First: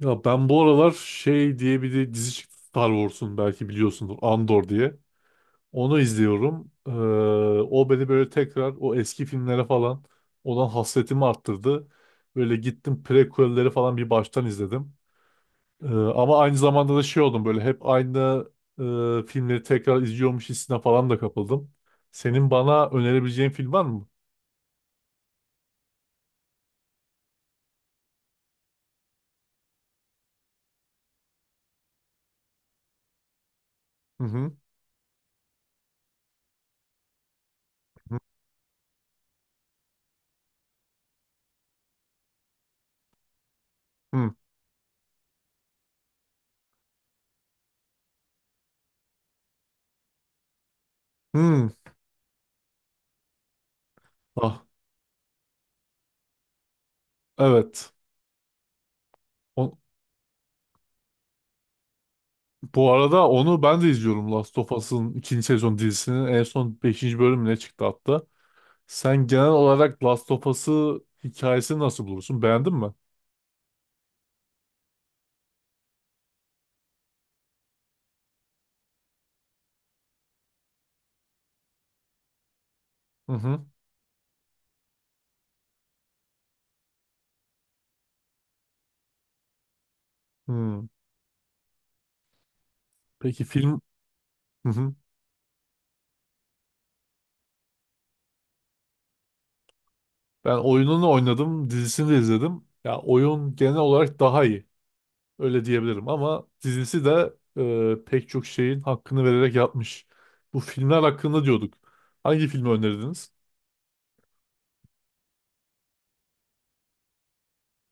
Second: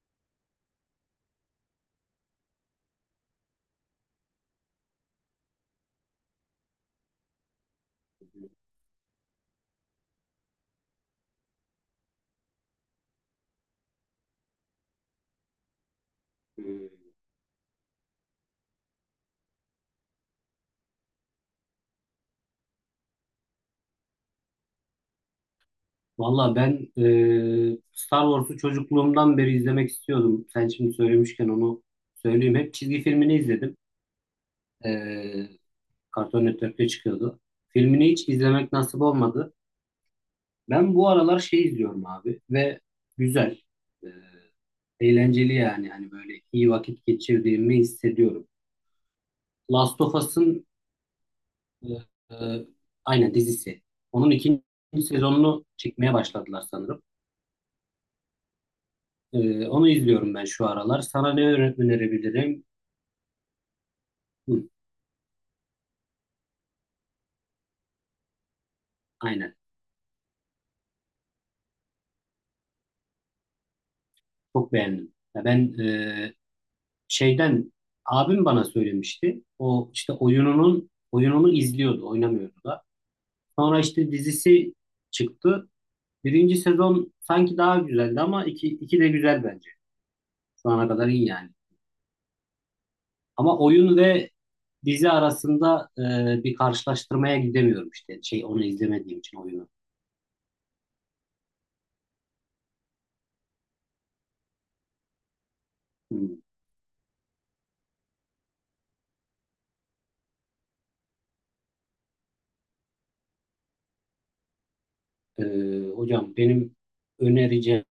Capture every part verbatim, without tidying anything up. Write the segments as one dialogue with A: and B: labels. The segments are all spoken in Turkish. A: Ya ben bu aralar şey diye bir de dizi çıktı Star Wars'un, belki biliyorsundur, Andor diye. Onu izliyorum. Ee, o beni böyle tekrar o eski filmlere falan olan hasretimi arttırdı. Böyle gittim prequel'leri falan bir baştan izledim. Ee, ama aynı
B: Hmm.
A: zamanda da şey oldum, böyle hep aynı e, filmleri tekrar izliyormuş hissine falan da kapıldım. Senin bana önerebileceğin film var mı?
B: Valla ben e, Star Wars'u çocukluğumdan beri izlemek istiyordum. Sen şimdi söylemişken onu söyleyeyim. Hep çizgi filmini izledim.
A: Hı hı.
B: E, Cartoon Network'te çıkıyordu. Filmini hiç izlemek nasip olmadı. Ben bu aralar şey izliyorum abi ve güzel. E,
A: Hı
B: Eğlenceli yani. Hani böyle iyi vakit geçirdiğimi hissediyorum. Last of Us'ın
A: hı. Hı.
B: e, e, aynen dizisi. Onun ikinci
A: Ah,
B: sezonunu çekmeye başladılar sanırım.
A: evet.
B: Ee, onu izliyorum ben şu aralar. Sana ne öne- önerebilirim?
A: Bu arada onu ben de izliyorum, Last
B: Hı,
A: of Us'ın ikinci sezon dizisinin en son beşinci bölümüne çıktı hatta. Sen genel
B: aynen.
A: olarak Last of Us'ı, hikayesini nasıl bulursun? Beğendin mi?
B: Çok beğendim. Ya ben e, şeyden abim bana söylemişti. O işte oyununun oyununu izliyordu, oynamıyordu da.
A: Hı hı.
B: Sonra işte dizisi çıktı. Birinci sezon sanki daha güzeldi ama iki, iki de güzel bence. Şu
A: Hı.
B: ana kadar iyi yani.
A: Peki
B: Ama
A: film...
B: oyun ve
A: Hı hı.
B: dizi arasında e, bir karşılaştırmaya gidemiyorum işte. Şey onu izlemediğim için oyunu.
A: Ben oyununu oynadım, dizisini de izledim. Ya oyun genel olarak daha iyi. Öyle diyebilirim,
B: Hı.
A: ama dizisi de e, pek çok şeyin hakkını vererek yapmış. Bu filmler hakkında diyorduk. Hangi filmi önerdiniz?
B: Ee, hocam benim önereceğim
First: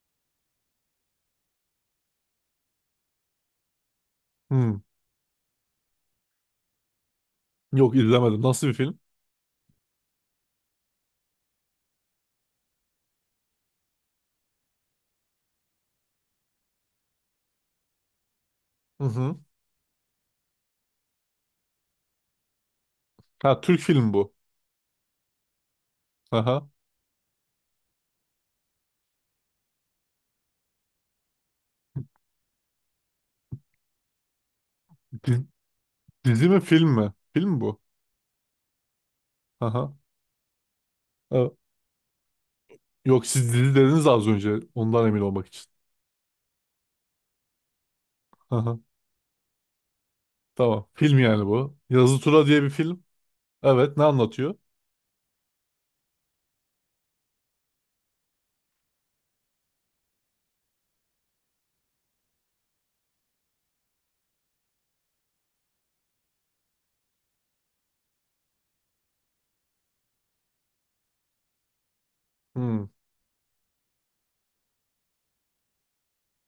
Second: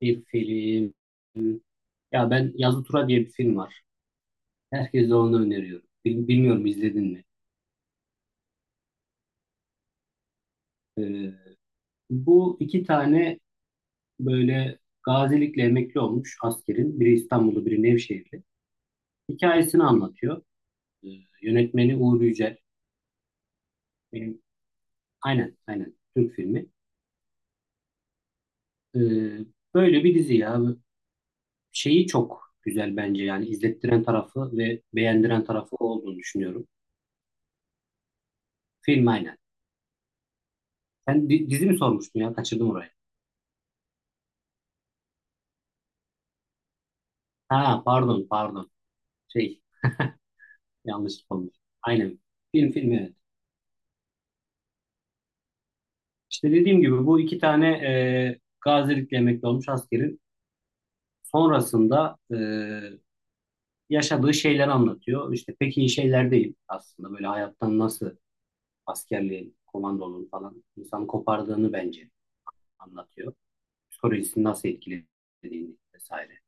B: bir film. Ya ben Yazı Tura diye bir film var.
A: Hı.
B: Herkese onu öneriyorum. Bil- Bilmiyorum izledin mi?
A: Yok, izlemedim. Nasıl bir film?
B: Ee, Bu iki tane böyle gazilikle emekli olmuş askerin. Biri İstanbul'da, biri Nevşehir'de.
A: Hı hı.
B: Hikayesini anlatıyor. Ee, Yönetmeni Uğur Yücel.
A: Ha, Türk filmi bu.
B: Benim, aynen, aynen. Türk
A: Aha.
B: filmi. Ee, Böyle bir dizi ya. Şeyi çok güzel bence yani izlettiren tarafı ve beğendiren
A: Diz-
B: tarafı olduğunu
A: Dizi mi,
B: düşünüyorum.
A: film mi? Film mi bu?
B: Film aynen.
A: Aha.
B: Sen di-
A: Evet.
B: dizi mi sormuştun ya? Kaçırdım orayı.
A: Yok, siz dizi dediniz az önce. Ondan emin olmak için.
B: Ha pardon pardon.
A: Aha.
B: Şey
A: Tamam.
B: yanlış
A: Film yani
B: olmuş.
A: bu,
B: Aynen.
A: Yazı Tura diye bir
B: Film film
A: film.
B: evet.
A: Evet, ne anlatıyor?
B: İşte dediğim gibi bu iki tane e, gazilikle emekli olmuş askerin sonrasında e, yaşadığı şeyleri anlatıyor. İşte pek iyi şeyler değil aslında. Böyle hayattan nasıl askerliğin, komandonun falan insanı kopardığını bence
A: Hmm.
B: anlatıyor. Psikolojisini nasıl etkilediğini vesaire.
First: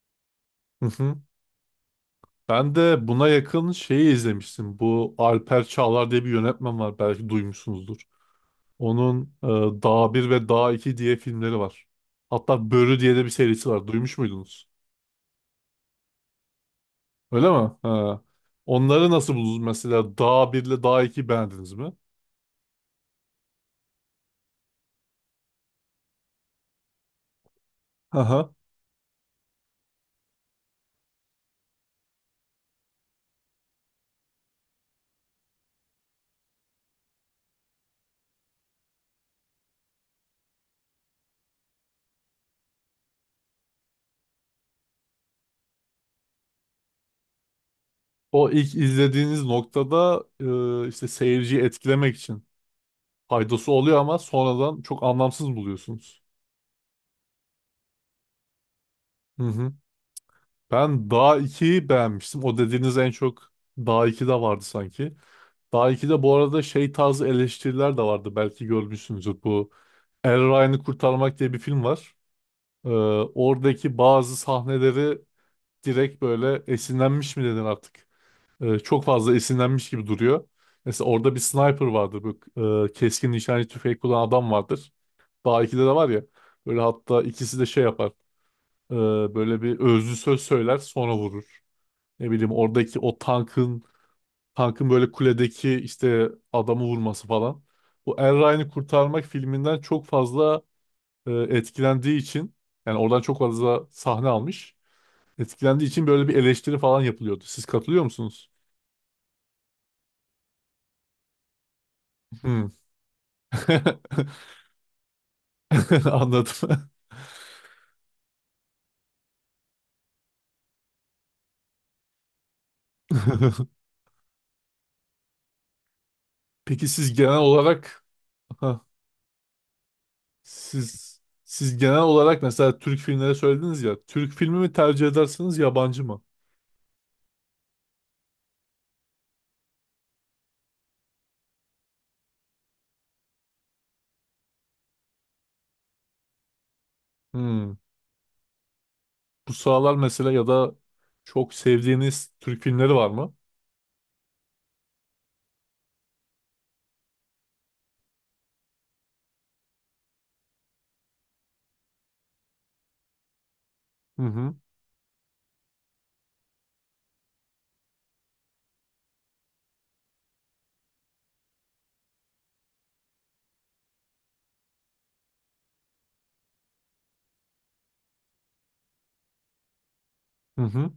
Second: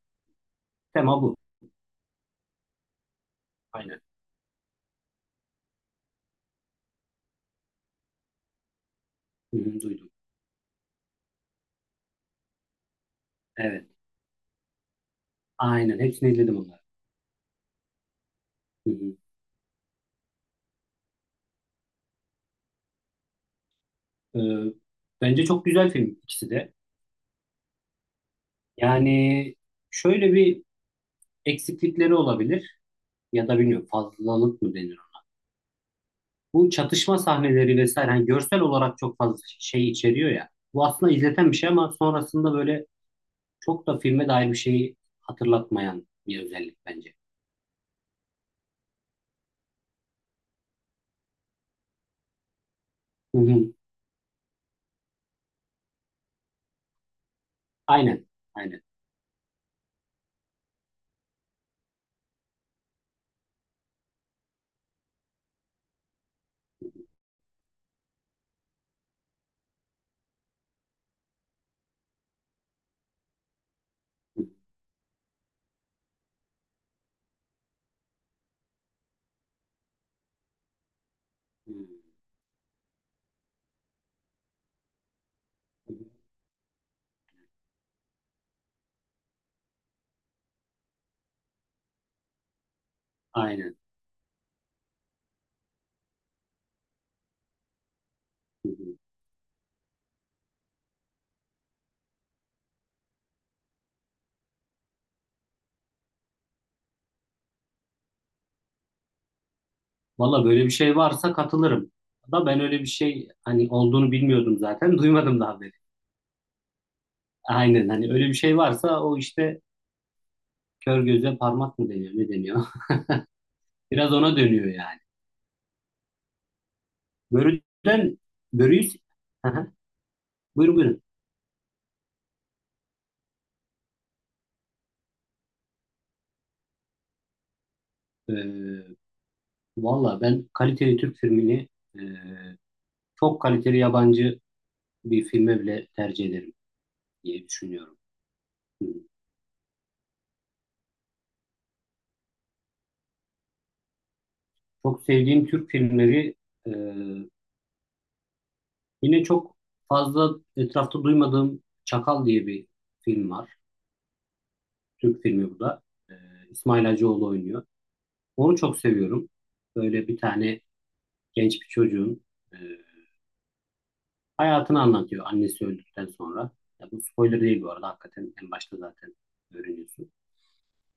A: Hı hı.
B: Tema bu.
A: Ben de buna yakın
B: Aynen.
A: şeyi izlemiştim. Bu Alper Çağlar diye bir yönetmen var, belki duymuşsunuzdur. Onun e,
B: Hı hı, duydum.
A: Dağ bir ve Dağ iki diye filmleri var. Hatta Börü diye de bir serisi
B: Evet.
A: var. Duymuş muydunuz?
B: Aynen. Hepsini izledim onları.
A: Öyle mi? Ha.
B: Hı
A: Onları
B: hı.
A: nasıl buldunuz mesela? Dağ bir ile Dağ iki beğendiniz mi?
B: E, Bence çok güzel film ikisi de. Yani şöyle bir eksiklikleri olabilir ya da bilmiyorum fazlalık mı denir? Bu çatışma sahneleri vesaire hani görsel olarak çok fazla şey içeriyor ya. Bu aslında izleten bir şey ama sonrasında böyle çok da filme dair bir şeyi hatırlatmayan bir özellik bence.
A: O ilk izlediğiniz noktada e, işte seyirciyi etkilemek için
B: Hı
A: faydası
B: hı.
A: oluyor, ama sonradan çok anlamsız buluyorsunuz.
B: Aynen. Aynen.
A: Hı hı. Ben Dağ ikiyi beğenmiştim. O dediğiniz en çok Dağ ikide vardı sanki. Dağ ikide bu arada şey tarzı eleştiriler de vardı, belki görmüşsünüzdür bu. Er Ryan'ı Kurtarmak diye bir film var. E, oradaki bazı
B: Hı hı.
A: sahneleri direkt böyle esinlenmiş mi dedin artık? E, çok fazla esinlenmiş gibi duruyor. Mesela orada bir sniper vardır, bu e, keskin nişancı tüfeği kullanan adam vardır. Daha ikide de
B: Hı hı.
A: var ya. Böyle hatta ikisi de şey yapar, e, böyle bir özlü söz söyler, sonra vurur. Ne bileyim, oradaki o
B: Aynen.
A: tankın tankın böyle kuledeki işte adamı vurması falan. Bu Er Ryan'ı
B: Hı hı.
A: Kurtarmak filminden çok fazla e, etkilendiği için, yani oradan çok fazla sahne almış. Etkilendiği için böyle bir eleştiri falan yapılıyordu. Siz katılıyor musunuz?
B: Valla böyle bir şey varsa katılırım. Da ben
A: Hmm.
B: öyle bir şey hani olduğunu bilmiyordum zaten. Duymadım daha beri.
A: Anladım.
B: Aynen hani öyle bir şey varsa o işte kör göze parmak mı deniyor? Ne deniyor? Biraz ona dönüyor yani.
A: Peki siz genel olarak...
B: Börüden
A: Aha,
B: börüyü. Hı hı. Buyurun buyurun.
A: siz siz genel olarak mesela Türk filmleri söylediniz ya, Türk filmi mi tercih edersiniz, yabancı mı?
B: Ee, Valla ben kaliteli Türk filmini e, çok kaliteli yabancı bir filme bile tercih ederim diye
A: Hmm.
B: düşünüyorum. Hı.
A: Bu sıralar mesela, ya da çok sevdiğiniz Türk filmleri var mı?
B: Çok sevdiğim Türk filmleri e, yine çok fazla etrafta duymadığım Çakal diye bir film var.
A: Hı hı.
B: Türk filmi bu da. Ee, İsmail Hacıoğlu oynuyor. Onu çok seviyorum. Böyle bir tane genç bir çocuğun e, hayatını anlatıyor annesi öldükten sonra. Ya bu spoiler değil bu arada. Hakikaten en başta zaten öğreniyorsun.
A: Hı hı.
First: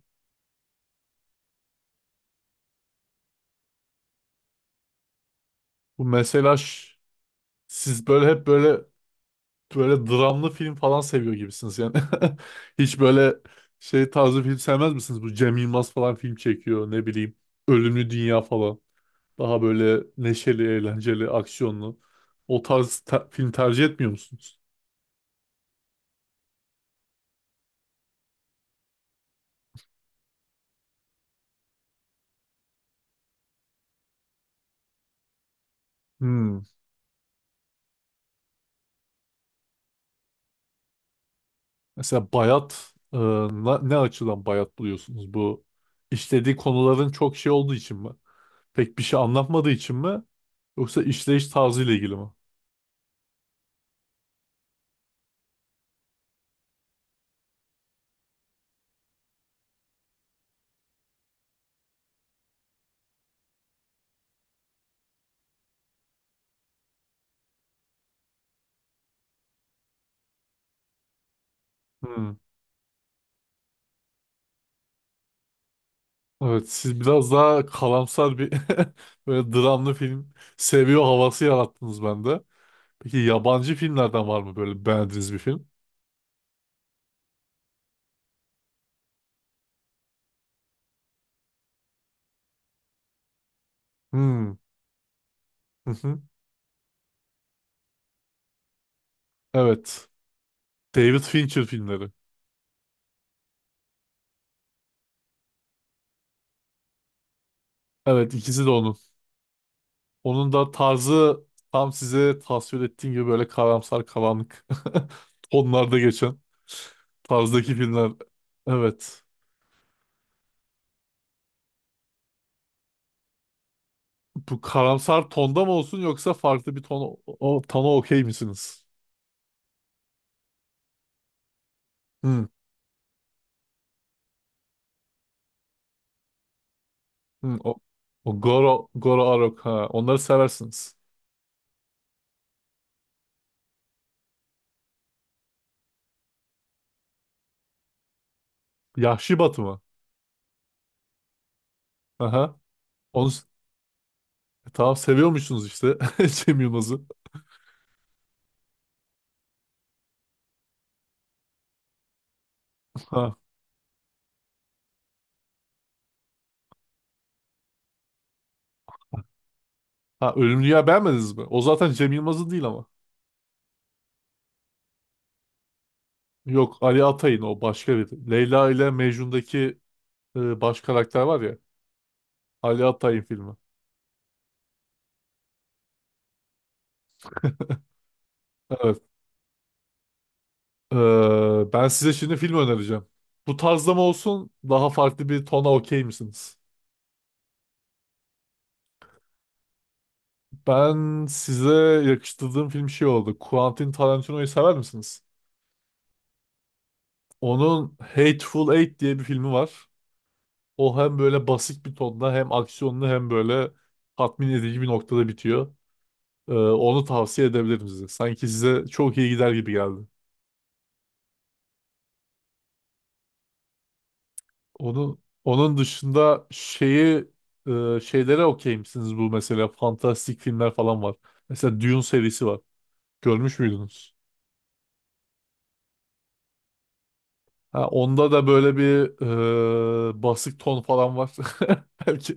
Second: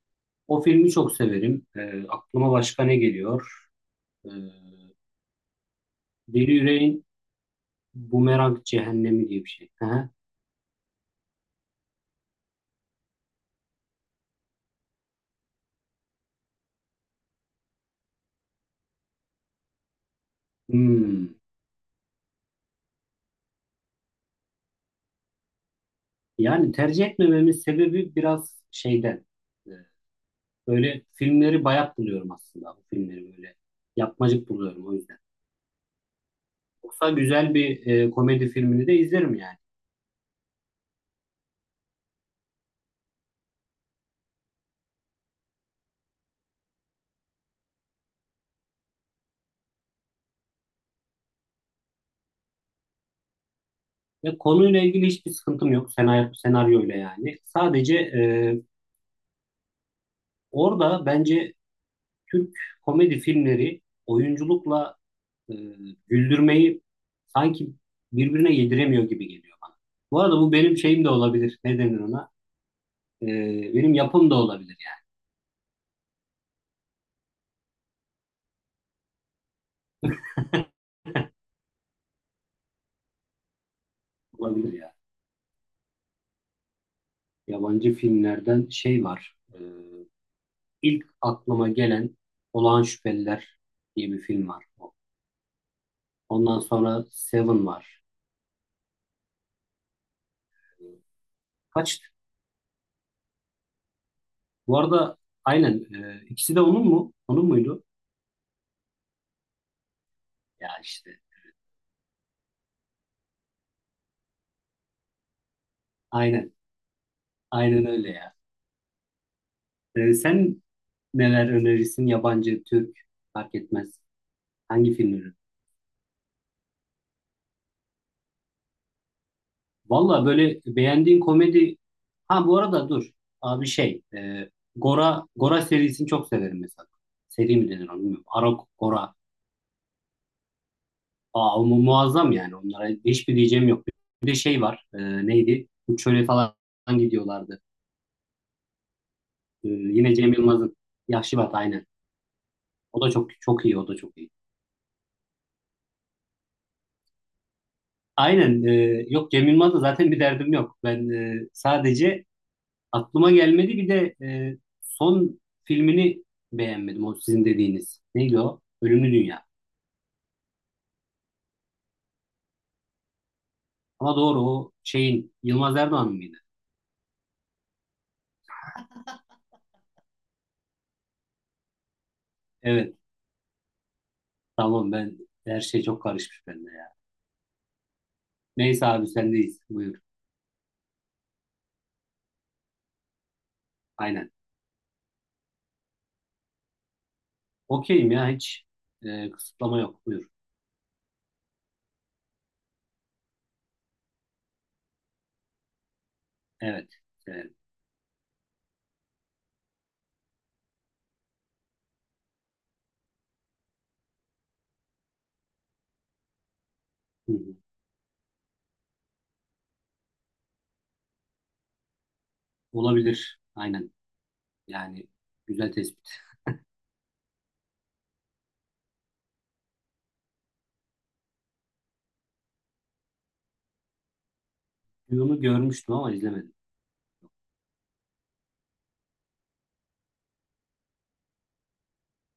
B: O filmi çok severim. Ee, aklıma başka ne geliyor? Ee,
A: Bu
B: Deli
A: mesela ş-
B: Yüreğin
A: siz böyle hep
B: Bumerang
A: böyle
B: Cehennemi diye bir şey. Hı
A: böyle
B: hı.
A: dramlı film falan seviyor gibisiniz yani. Hiç böyle şey tarzı film sevmez misiniz? Bu Cem Yılmaz falan film çekiyor, ne bileyim. Ölümlü Dünya falan. Daha böyle neşeli, eğlenceli,
B: Hmm.
A: aksiyonlu. O tarz te- film tercih etmiyor musunuz?
B: Yani tercih etmememin sebebi biraz şeyden. Ee, Böyle filmleri bayat buluyorum aslında. Bu filmleri böyle yapmacık buluyorum o yüzden.
A: Hmm.
B: Yoksa güzel bir e, komedi filmini de izlerim yani.
A: Mesela bayat, e, na- ne açıdan bayat buluyorsunuz? Bu işlediği konuların çok şey olduğu için mi? Pek bir şey anlatmadığı için mi? Yoksa işleyiş tarzıyla ilgili mi?
B: Ve konuyla ilgili hiçbir sıkıntım yok senaryo, senaryoyla yani. Sadece e, orada bence Türk komedi filmleri oyunculukla e, güldürmeyi sanki birbirine yediremiyor gibi geliyor bana. Bu arada bu benim şeyim de olabilir. Ne denir
A: Hmm.
B: ona? E, Benim yapım da olabilir yani.
A: Evet, siz biraz daha kalamsar bir böyle dramlı film seviyor havası yarattınız bende. Peki yabancı filmlerden var mı
B: Olabilir
A: böyle
B: ya.
A: beğendiğiniz bir film?
B: Yabancı filmlerden şey var. E, ilk aklıma gelen Olağan Şüpheliler diye bir film
A: Hmm.
B: var.
A: Hı hı.
B: Ondan sonra Seven var.
A: Evet. David Fincher
B: Kaç
A: filmleri.
B: Bu arada aynen, e, ikisi de onun mu? Onun muydu?
A: Evet, ikisi de onun. Onun
B: Ya
A: da
B: işte
A: tarzı tam size tasvir ettiğim gibi, böyle karamsar, karanlık tonlarda geçen
B: aynen.
A: tarzdaki
B: Aynen öyle
A: filmler.
B: ya.
A: Evet.
B: E, sen neler önerirsin? Yabancı, Türk fark etmez.
A: Bu
B: Hangi
A: karamsar
B: filmleri?
A: tonda mı olsun, yoksa farklı bir ton, o tona okey misiniz?
B: Valla böyle beğendiğin komedi, ha
A: Hı,
B: bu arada dur. Abi şey e, Gora Gora serisini çok severim mesela. Seri
A: hı,
B: mi
A: o,
B: denir onu bilmiyorum.
A: o
B: Arok
A: Goro
B: Gora.
A: Goro Arok, ha, onları seversiniz.
B: Aa, mu- muazzam yani. Onlara hiçbir diyeceğim yok. Bir de şey var. E, neydi? Uçöre falan gidiyorlardı.
A: Yahşi Batı
B: E,
A: mı?
B: yine Cem Yılmaz'ın Yahşi Batı aynen.
A: Aha.
B: O da
A: Onu
B: çok
A: s-
B: çok iyi, o da çok iyi.
A: e, tamam, seviyormuşsunuz işte, Cem Yılmaz'ı.
B: Aynen. E, yok Cem Yılmaz'la zaten bir derdim yok. Ben e, sadece aklıma
A: Ha.
B: gelmedi. Bir de e, son filmini beğenmedim. O sizin dediğiniz. Neydi o? Ölümlü Dünya.
A: Ha, Ölümlü Dünya beğenmediniz mi? O zaten Cem Yılmaz'ın değil ama.
B: Ama doğru o şeyin Yılmaz Erdoğan mıydı?
A: Yok, Ali Atay'ın, o başka bir. Leyla ile Mecnun'daki e, baş karakter var ya, Ali
B: Evet.
A: Atay'ın filmi.
B: Tamam ben her şey çok karışmış bende ya. Neyse
A: Evet.
B: abi sendeyiz. Buyur.
A: Ee, ben size şimdi film önereceğim. Bu tarzda mı
B: Aynen.
A: olsun, daha farklı bir tona okey misiniz?
B: Okeyim ya hiç e, kısıtlama yok. Buyur.
A: Ben size yakıştırdığım film şey oldu, Quentin Tarantino'yu sever misiniz?
B: Evet, severim.
A: Onun Hateful Eight diye bir filmi var. O hem böyle basit bir tonda, hem aksiyonlu, hem böyle tatmin edici bir noktada bitiyor. Ee, onu
B: Hı hı.
A: tavsiye edebilirim size, sanki size çok iyi gider gibi geldi.
B: Olabilir. Aynen. Yani
A: Onun
B: güzel
A: onun
B: tespit.
A: dışında şeyi e, şeylere okey misiniz, bu mesela fantastik filmler falan var. Mesela Dune serisi var, görmüş müydünüz?
B: Bunu görmüştüm ama izlemedim.
A: Ha, onda da böyle bir e, basık ton falan var. Belki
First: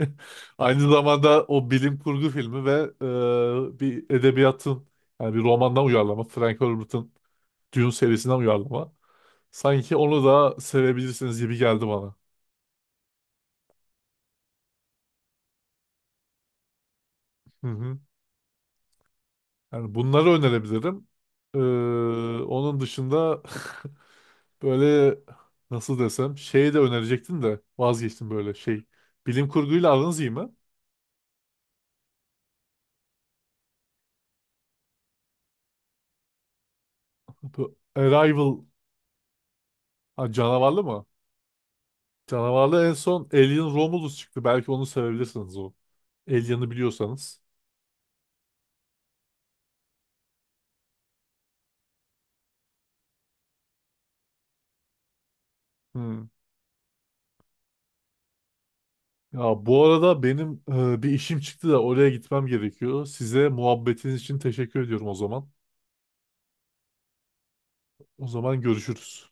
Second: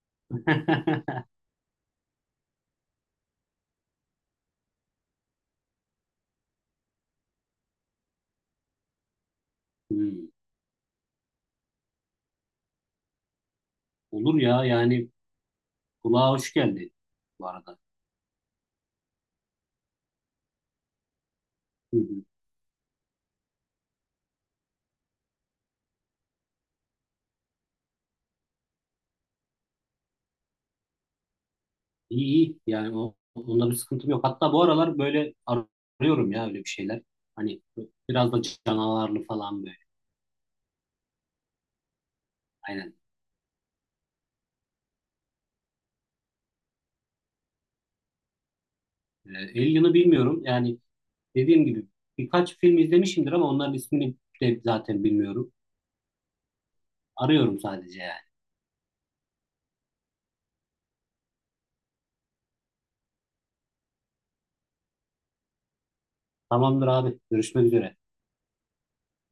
A: aynı zamanda o bilim kurgu filmi ve e, bir edebiyatın yani bir romandan uyarlama. Frank Herbert'ın Dune serisinden uyarlama. Sanki onu
B: Hmm,
A: da sevebilirsiniz gibi geldi bana.
B: olur ya yani kulağa hoş geldi bu
A: Hı
B: arada.
A: hı. Yani bunları önerebilirim. Ee,
B: Hı hı.
A: onun dışında böyle nasıl desem, şey de önerecektim de vazgeçtim böyle şey. Bilim kurguyla aranız iyi mi?
B: İyi iyi yani o, onda bir sıkıntım yok. Hatta bu aralar böyle ar- arıyorum ya öyle bir şeyler. Hani
A: Bu
B: biraz da
A: Arrival...
B: canavarlı falan böyle.
A: Ha, canavarlı mı? Canavarlı en
B: Aynen.
A: son Alien Romulus çıktı, belki onu sevebilirsiniz o. Alien'ı biliyorsanız.
B: Ee, Alien'ı bilmiyorum yani dediğim gibi birkaç film izlemişimdir ama onların ismini de zaten bilmiyorum.
A: Hmm.
B: Arıyorum sadece yani.
A: Ya bu arada benim e, bir işim çıktı da oraya gitmem gerekiyor. Size muhabbetiniz için teşekkür ediyorum o zaman.
B: Tamamdır abi görüşmek üzere.
A: O zaman görüşürüz.